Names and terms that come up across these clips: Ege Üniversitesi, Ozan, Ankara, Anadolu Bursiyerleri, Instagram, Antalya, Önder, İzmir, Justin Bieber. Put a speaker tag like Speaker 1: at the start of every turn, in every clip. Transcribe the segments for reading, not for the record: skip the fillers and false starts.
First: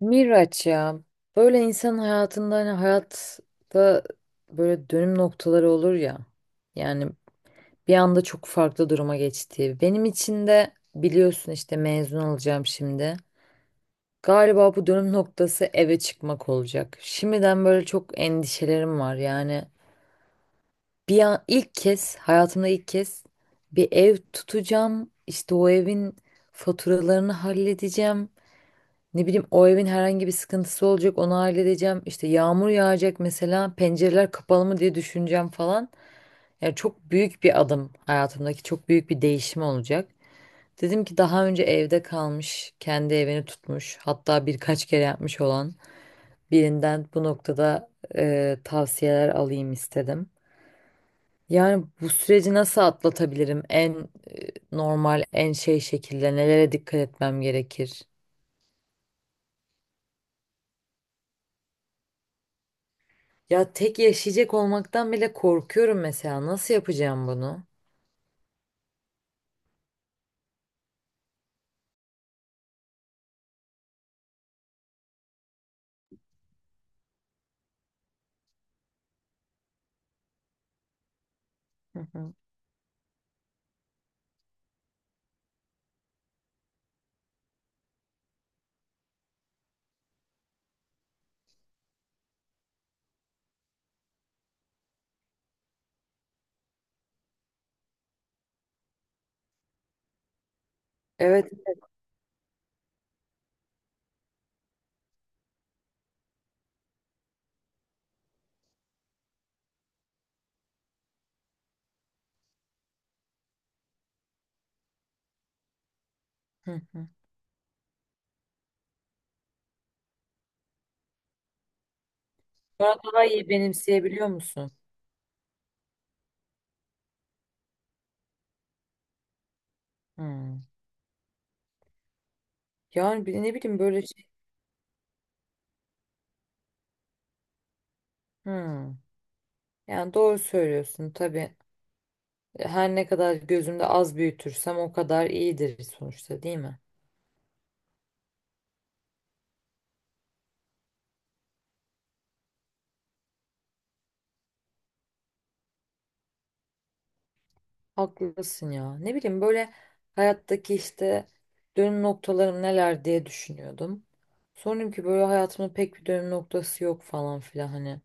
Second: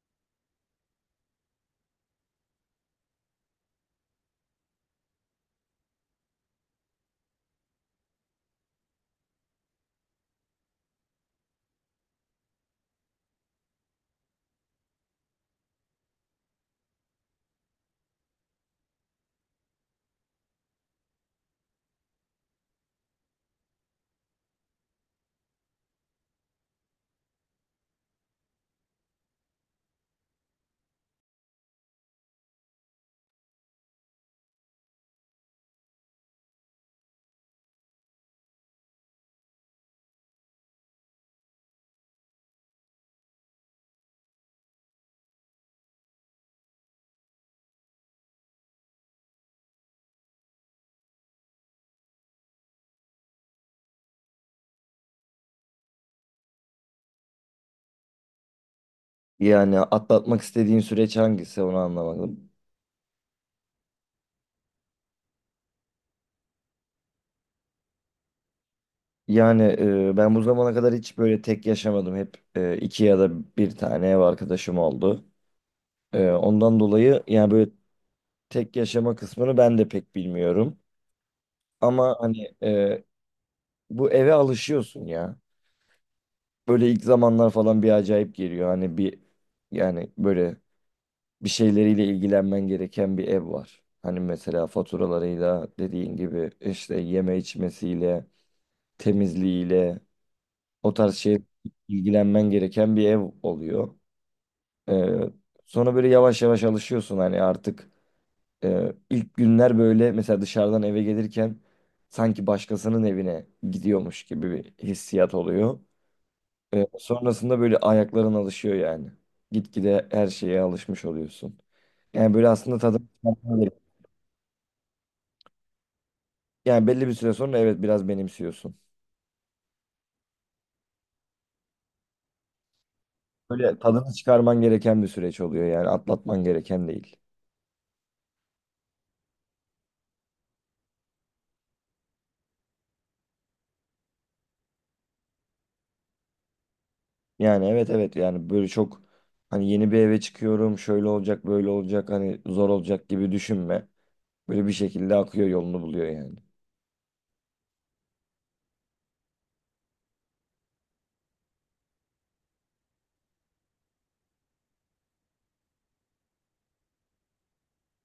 Speaker 1: Miraç ya böyle insan hayatında hani hayatta böyle dönüm noktaları olur ya yani bir anda çok farklı duruma geçti. Benim için de biliyorsun işte mezun olacağım şimdi. Galiba bu dönüm noktası eve çıkmak olacak. Şimdiden böyle çok endişelerim var yani bir an ilk kez hayatımda ilk kez bir ev tutacağım işte o evin faturalarını halledeceğim. Ne bileyim o evin herhangi bir sıkıntısı olacak onu halledeceğim. İşte yağmur yağacak mesela pencereler kapalı mı diye düşüneceğim falan. Yani çok büyük bir adım hayatımdaki çok büyük bir değişim olacak. Dedim ki daha önce evde kalmış, kendi evini tutmuş, hatta birkaç kere yapmış olan birinden bu noktada tavsiyeler alayım istedim. Yani bu süreci nasıl atlatabilirim? En normal, en şey şekilde nelere dikkat etmem gerekir?
Speaker 2: Yani atlatmak istediğin süreç hangisi onu anlamadım.
Speaker 1: Ya tek yaşayacak olmaktan bile korkuyorum mesela. Nasıl yapacağım bunu?
Speaker 2: Yani ben bu zamana kadar hiç böyle tek yaşamadım. Hep iki ya da bir tane ev arkadaşım oldu. Ondan dolayı yani böyle tek yaşama kısmını ben de pek bilmiyorum.
Speaker 1: Hı
Speaker 2: Ama
Speaker 1: hı.
Speaker 2: hani bu eve alışıyorsun ya. Böyle ilk zamanlar falan bir acayip geliyor. Hani bir yani böyle bir şeyleriyle ilgilenmen gereken bir ev var. Hani mesela faturalarıyla dediğin gibi işte yeme içmesiyle temizliğiyle o tarz şey
Speaker 1: Evet.
Speaker 2: ilgilenmen gereken bir ev oluyor. Ee, Sonra böyle yavaş yavaş alışıyorsun hani artık ilk günler böyle mesela dışarıdan eve gelirken sanki başkasının evine gidiyormuş gibi bir hissiyat oluyor.
Speaker 1: Hı hı.
Speaker 2: Sonrasında böyle ayakların alışıyor yani. Gitgide her şeye alışmış oluyorsun. Yani böyle aslında
Speaker 1: Sonra
Speaker 2: tadını
Speaker 1: daha iyi
Speaker 2: çıkarman gerek-
Speaker 1: benimseyebiliyor musun?
Speaker 2: Yani belli bir süre sonra evet biraz benimsiyorsun.
Speaker 1: Hı. Yani ne
Speaker 2: Böyle
Speaker 1: bileyim böyle
Speaker 2: tadını
Speaker 1: şey.
Speaker 2: çıkarman gereken bir süreç oluyor yani atlatman gereken değil.
Speaker 1: Hmm. Yani doğru söylüyorsun tabii. Her ne kadar gözümde az büyütürsem o kadar iyidir sonuçta, değil mi?
Speaker 2: Yani evet evet yani böyle çok hani yeni bir eve çıkıyorum şöyle olacak böyle olacak hani zor olacak gibi düşünme. Böyle bir şekilde akıyor yolunu buluyor yani.
Speaker 1: Haklısın ya. Ne bileyim böyle hayattaki işte dönüm noktalarım neler diye düşünüyordum. Sonra dedim ki böyle hayatımda pek bir dönüm noktası yok falan filan hani.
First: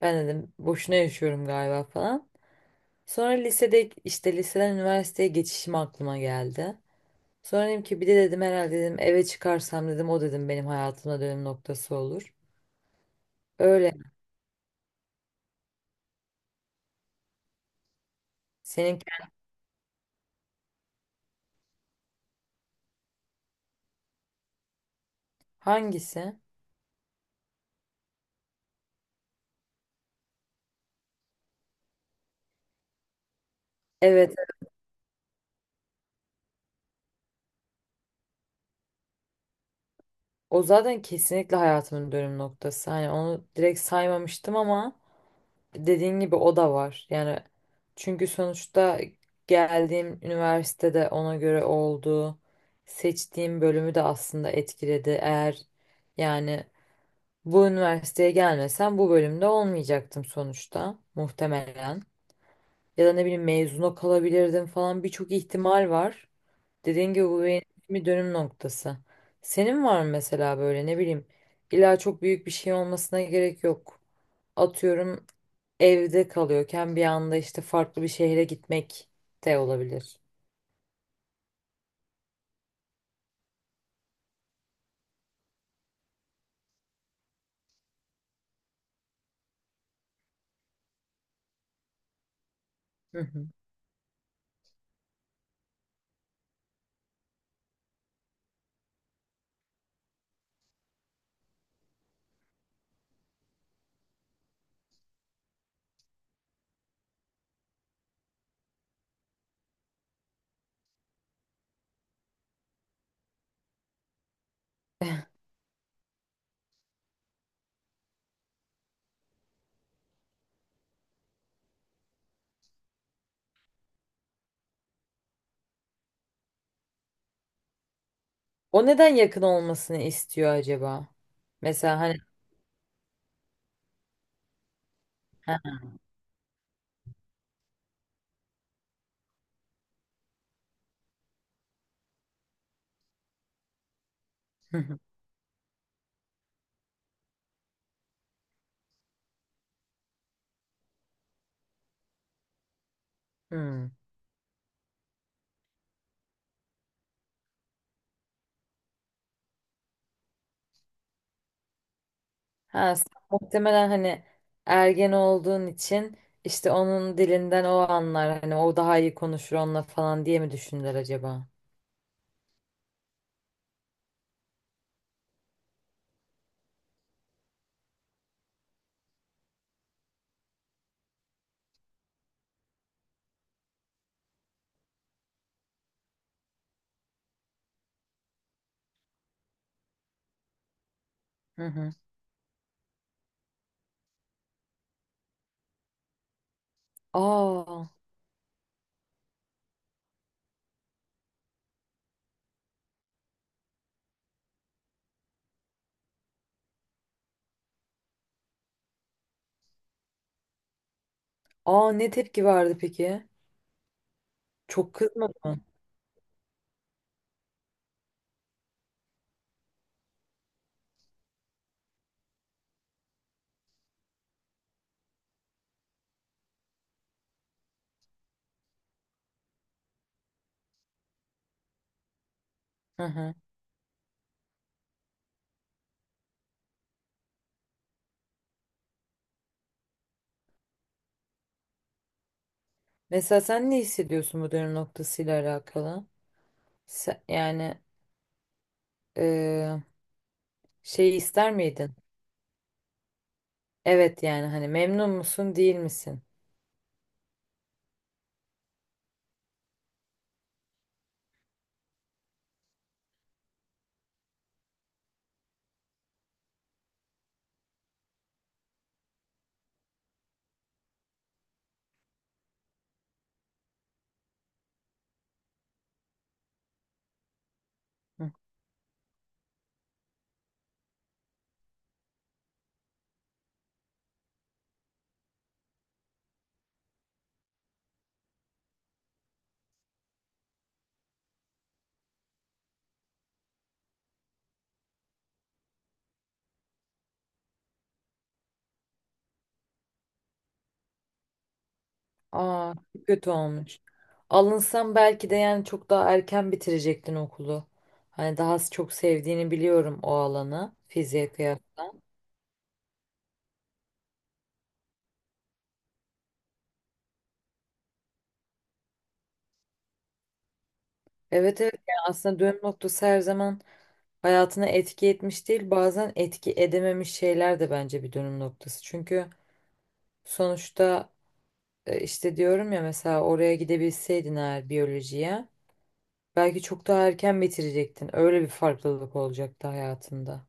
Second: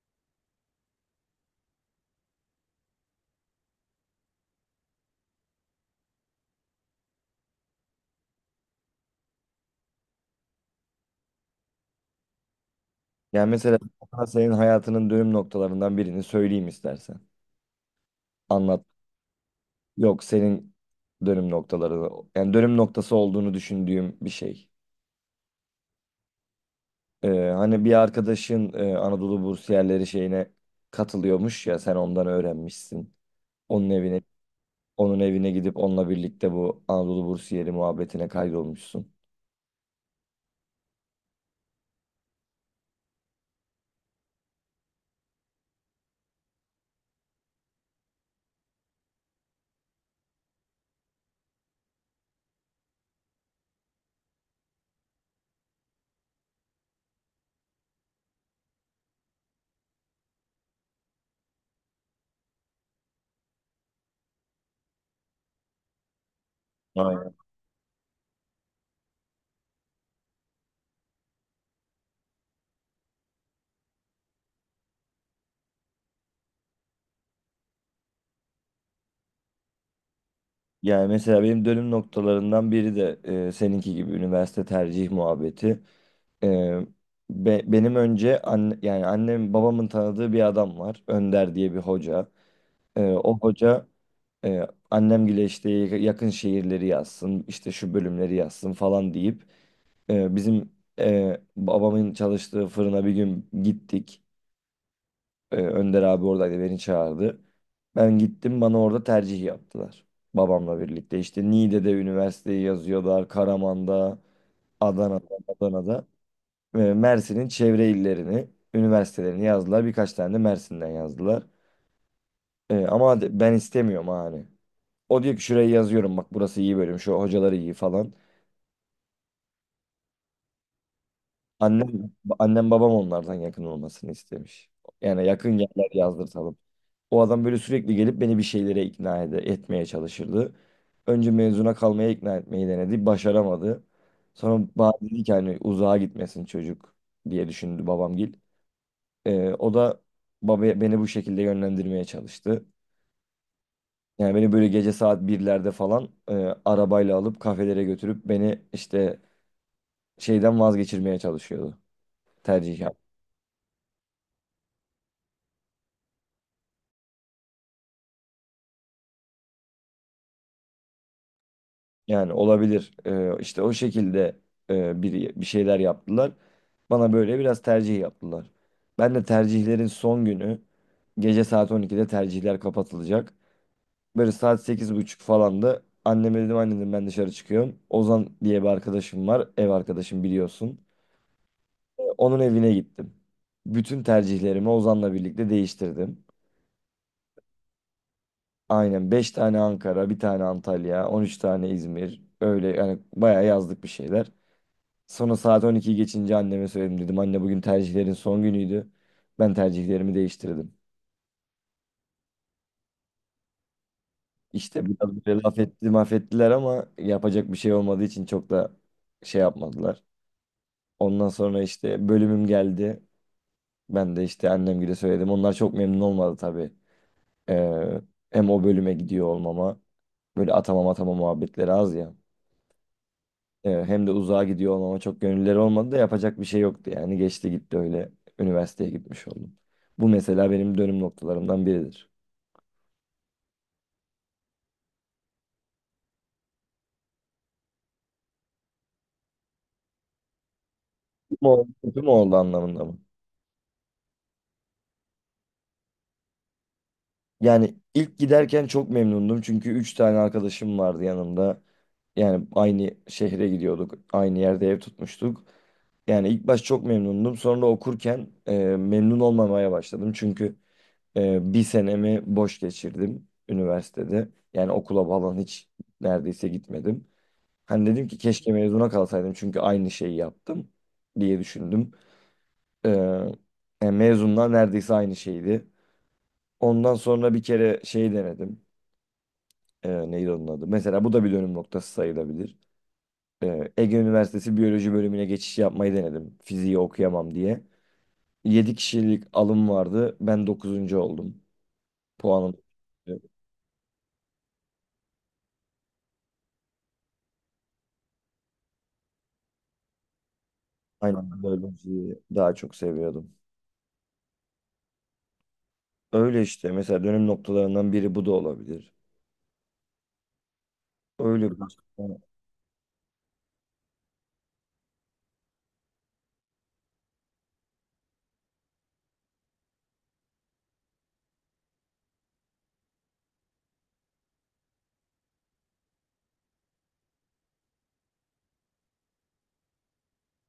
Speaker 1: Ben dedim boşuna yaşıyorum galiba falan. Sonra lisede işte liseden üniversiteye geçişim aklıma geldi. Sonra dedim ki bir de dedim herhalde dedim eve çıkarsam dedim o dedim benim hayatımda dönüm noktası olur.
Speaker 2: Yani mesela
Speaker 1: Öyle.
Speaker 2: sana senin hayatının dönüm noktalarından birini söyleyeyim istersen. Anlat.
Speaker 1: Senin
Speaker 2: Yok senin dönüm noktaları yani dönüm noktası olduğunu düşündüğüm bir şey.
Speaker 1: hangisi?
Speaker 2: Hani bir arkadaşın Anadolu Bursiyerleri şeyine katılıyormuş ya sen ondan öğrenmişsin. Onun evine
Speaker 1: Evet.
Speaker 2: Onun evine gidip onunla birlikte bu Anadolu Bursiyeri muhabbetine kaydolmuşsun.
Speaker 1: O zaten kesinlikle hayatımın dönüm noktası. Hani onu direkt saymamıştım ama dediğin gibi o da var. Yani çünkü sonuçta geldiğim üniversitede ona göre oldu. Seçtiğim bölümü de aslında etkiledi. Eğer yani bu üniversiteye gelmesem bu bölümde olmayacaktım sonuçta muhtemelen. Ya da ne bileyim mezuna kalabilirdim falan, birçok ihtimal var. Dediğin gibi
Speaker 2: Aynen.
Speaker 1: bu benim için bir dönüm noktası. Senin var mı mesela böyle ne bileyim illa çok büyük bir şey olmasına gerek yok. Atıyorum evde kalıyorken bir anda işte farklı bir şehre gitmek de olabilir.
Speaker 2: Yani mesela benim dönüm noktalarından biri de seninki gibi üniversite tercih muhabbeti. E, Benim önce yani annem babamın tanıdığı bir adam var. Önder diye bir hoca.
Speaker 1: Hı
Speaker 2: O
Speaker 1: hı.
Speaker 2: hoca annemgile işte yakın şehirleri yazsın, işte şu bölümleri yazsın falan deyip bizim babamın çalıştığı fırına bir gün gittik. Önder abi oradaydı, beni çağırdı. Ben gittim, bana orada tercih yaptılar. Babamla birlikte işte Niğde'de üniversiteyi yazıyorlar. Karaman'da, Adana'da, Adana'da. Mersin'in çevre illerini, üniversitelerini yazdılar. Birkaç tane de Mersin'den yazdılar. Ama ben istemiyorum ha hani. O diyor ki şuraya yazıyorum bak, burası iyi bölüm, şu hocaları iyi falan.
Speaker 1: O neden yakın olmasını istiyor acaba? Mesela
Speaker 2: Annem,
Speaker 1: hani
Speaker 2: annem babam onlardan yakın olmasını istemiş. Yani yakın
Speaker 1: ha,
Speaker 2: yerler yazdırtalım. O adam böyle sürekli gelip beni bir şeylere etmeye çalışırdı. Önce mezuna kalmaya ikna etmeyi denedi. Başaramadı. Sonra
Speaker 1: hı
Speaker 2: bana
Speaker 1: hı,
Speaker 2: dedi ki hani uzağa gitmesin çocuk diye düşündü babamgil. O da baba beni bu şekilde yönlendirmeye çalıştı.
Speaker 1: hı.
Speaker 2: Yani beni böyle gece saat birlerde falan arabayla alıp kafelere götürüp beni işte şeyden vazgeçirmeye çalışıyordu. Tercih.
Speaker 1: Ha, sen muhtemelen hani ergen olduğun için işte onun dilinden o anlar hani o daha iyi konuşur onunla falan diye mi düşündüler acaba?
Speaker 2: Yani olabilir. İşte o şekilde bir şeyler yaptılar. Bana böyle biraz tercih yaptılar. Ben de tercihlerin son günü gece saat 12'de tercihler kapatılacak. Böyle saat 8.30 falan da anneme dedim anne, dedim ben dışarı çıkıyorum. Ozan diye bir arkadaşım var. Ev arkadaşım, biliyorsun.
Speaker 1: Hı hı.
Speaker 2: Onun evine gittim. Bütün tercihlerimi Ozan'la birlikte değiştirdim.
Speaker 1: Aa,
Speaker 2: Aynen, 5 tane Ankara, bir tane Antalya, 13 tane İzmir. Öyle yani bayağı yazdık bir şeyler. Sonra saat 12'yi geçince anneme söyledim. Dedim anne, bugün tercihlerin son günüydü. Ben tercihlerimi değiştirdim.
Speaker 1: aa ne tepki verdi peki?
Speaker 2: İşte
Speaker 1: Çok
Speaker 2: biraz
Speaker 1: kızmadı
Speaker 2: böyle laf
Speaker 1: mı?
Speaker 2: etti, maf ettiler, ama yapacak bir şey olmadığı için çok da şey yapmadılar. Ondan sonra işte bölümüm geldi. Ben de işte annemgile söyledim. Onlar çok memnun olmadı tabii. Ee, Hem o bölüme gidiyor olmama. Böyle atama muhabbetleri az ya.
Speaker 1: Hı hı.
Speaker 2: Hem de uzağa gidiyor olmama çok gönülleri olmadı da yapacak bir şey yoktu yani. Geçti gitti, öyle üniversiteye gitmiş oldum. Bu mesela benim dönüm noktalarımdan biridir.
Speaker 1: Mesela sen ne hissediyorsun bu dönüm noktasıyla alakalı? Yani Ee, şey
Speaker 2: Kötü mü
Speaker 1: ister
Speaker 2: oldu,
Speaker 1: miydin?
Speaker 2: kötü mü oldu anlamında mı?
Speaker 1: Evet, yani hani memnun musun değil misin?
Speaker 2: Yani ilk giderken çok memnundum çünkü 3 tane arkadaşım vardı yanımda. Yani aynı şehre gidiyorduk, aynı yerde ev tutmuştuk. Yani ilk baş çok memnundum. Sonra okurken memnun olmamaya başladım. Çünkü bir senemi boş geçirdim üniversitede. Yani okula falan hiç neredeyse gitmedim. Hani dedim ki
Speaker 1: Hı.
Speaker 2: keşke mezuna kalsaydım çünkü aynı şeyi yaptım diye düşündüm. Ee, Yani mezunlar neredeyse aynı şeydi. Ondan sonra bir kere şey denedim. Neydi onun adı? Mesela bu da bir dönüm noktası sayılabilir. Ege Üniversitesi Biyoloji bölümüne geçiş yapmayı denedim. Fiziği okuyamam diye. 7 kişilik alım vardı. Ben dokuzuncu oldum. Puanım.
Speaker 1: Aa çok kötü olmuş. Alınsam belki de yani çok daha erken bitirecektin okulu. Hani daha çok sevdiğini biliyorum o alanı
Speaker 2: Aynen,
Speaker 1: fiziğe kıyasla.
Speaker 2: biyolojiyi daha çok seviyordum. Öyle işte mesela dönüm noktalarından biri bu da olabilir. Öyle bir.
Speaker 1: Evet evet, yani aslında dönüm noktası her zaman hayatına etki etmiş değil, bazen etki edememiş şeyler de bence bir dönüm noktası. Çünkü sonuçta işte diyorum ya mesela oraya gidebilseydin eğer biyolojiye. Belki çok daha erken bitirecektin. Öyle bir farklılık olacaktı hayatında.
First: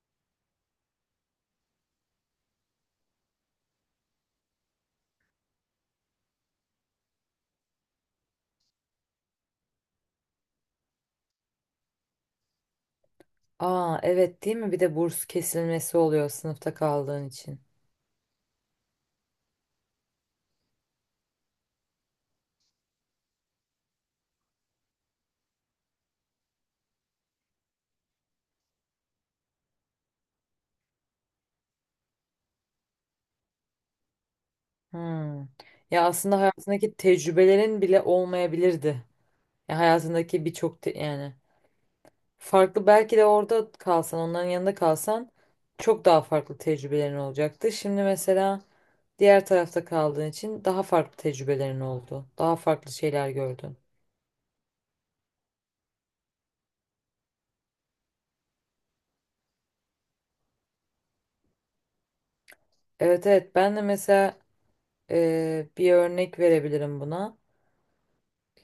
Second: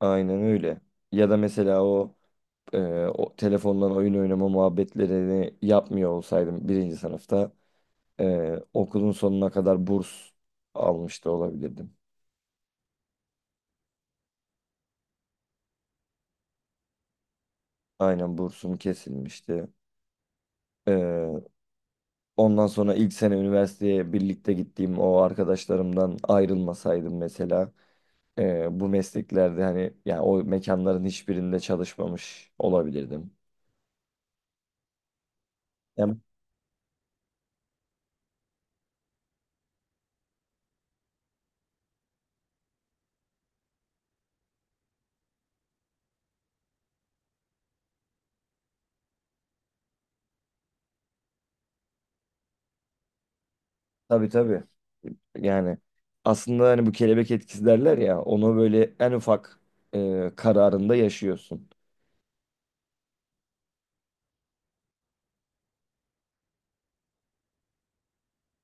Speaker 2: Aynen öyle. Ya da mesela e, o telefondan oyun oynama muhabbetlerini yapmıyor olsaydım birinci sınıfta okulun sonuna kadar burs almış da olabilirdim.
Speaker 1: Aa evet, değil mi? Bir de burs kesilmesi oluyor sınıfta kaldığın için.
Speaker 2: Aynen, bursum kesilmişti. E, Ondan sonra ilk sene üniversiteye birlikte gittiğim o arkadaşlarımdan ayrılmasaydım mesela bu mesleklerde hani yani o mekanların hiçbirinde çalışmamış olabilirdim.
Speaker 1: Hmm. Ya
Speaker 2: Yani.
Speaker 1: aslında hayatındaki tecrübelerin bile olmayabilirdi. Ya hayatındaki yani farklı belki de orada kalsan, onların yanında kalsan çok daha farklı tecrübelerin olacaktı. Şimdi mesela diğer tarafta kaldığın için daha farklı tecrübelerin oldu. Daha farklı şeyler gördün.
Speaker 2: Tabii tabii. Yani aslında hani bu kelebek etkisi derler ya, onu böyle en ufak kararında yaşıyorsun.
Speaker 1: Evet evet, ben de mesela bir örnek verebilirim buna.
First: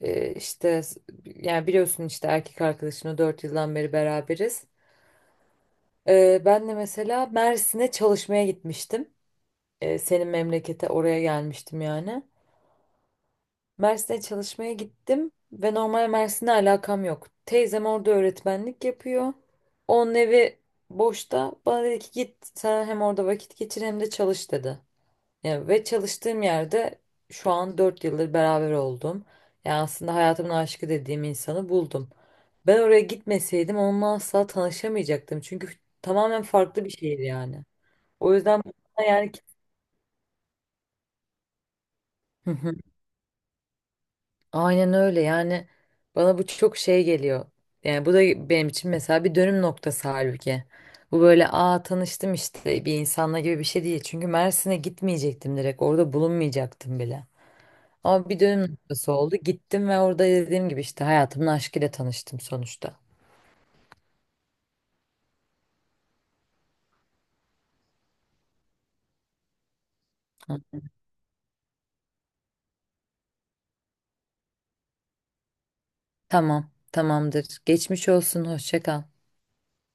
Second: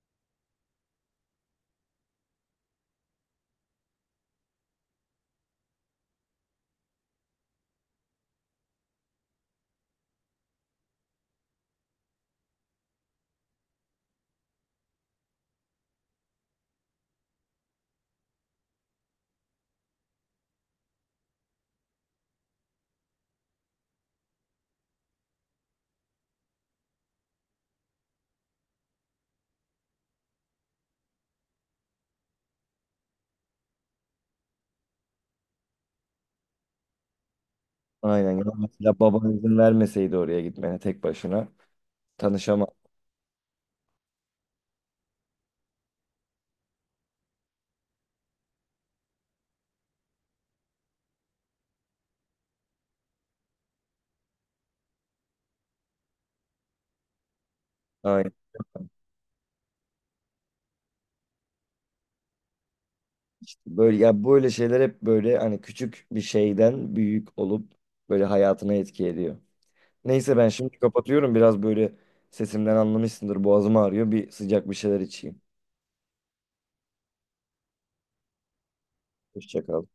Speaker 1: Ee, işte s- yani biliyorsun işte erkek arkadaşımla 4 yıldan beri beraberiz. Ben de mesela Mersin'e çalışmaya gitmiştim. Senin memlekete oraya gelmiştim yani. Mersin'e çalışmaya gittim ve normal Mersin'le alakam yok. Teyzem orada öğretmenlik yapıyor. Onun evi boşta. Bana dedi ki git sen hem orada vakit geçir hem de çalış dedi. Ya ve çalıştığım yerde şu an 4 yıldır beraber oldum. Yani aslında hayatımın aşkı dediğim insanı buldum. Ben oraya gitmeseydim onunla asla tanışamayacaktım. Çünkü tamamen farklı bir şehir yani.
Speaker 2: Aynen.
Speaker 1: O
Speaker 2: Ya
Speaker 1: yüzden
Speaker 2: mesela
Speaker 1: bana yani
Speaker 2: baban izin vermeseydi oraya gitmene tek başına,
Speaker 1: Hı
Speaker 2: tanışamaz.
Speaker 1: hı. Aynen öyle, yani bana bu çok şey geliyor. Yani bu da benim için mesela bir dönüm noktası halbuki. Bu böyle aa tanıştım işte bir insanla gibi bir şey değil. Çünkü Mersin'e gitmeyecektim, direkt orada bulunmayacaktım bile. Ama
Speaker 2: Aynen.
Speaker 1: bir dönüm noktası oldu. Gittim ve orada dediğim gibi işte hayatımın aşkıyla tanıştım sonuçta.
Speaker 2: Böyle ya böyle şeyler hep böyle hani küçük bir şeyden büyük olup böyle hayatına etki ediyor. Neyse, ben şimdi
Speaker 1: Hı.
Speaker 2: kapatıyorum. Biraz böyle sesimden anlamışsındır. Boğazım ağrıyor. Bir sıcak bir şeyler içeyim.
Speaker 1: Tamam, tamamdır. Geçmiş olsun, hoşça kal.
Speaker 2: Hoşça kal.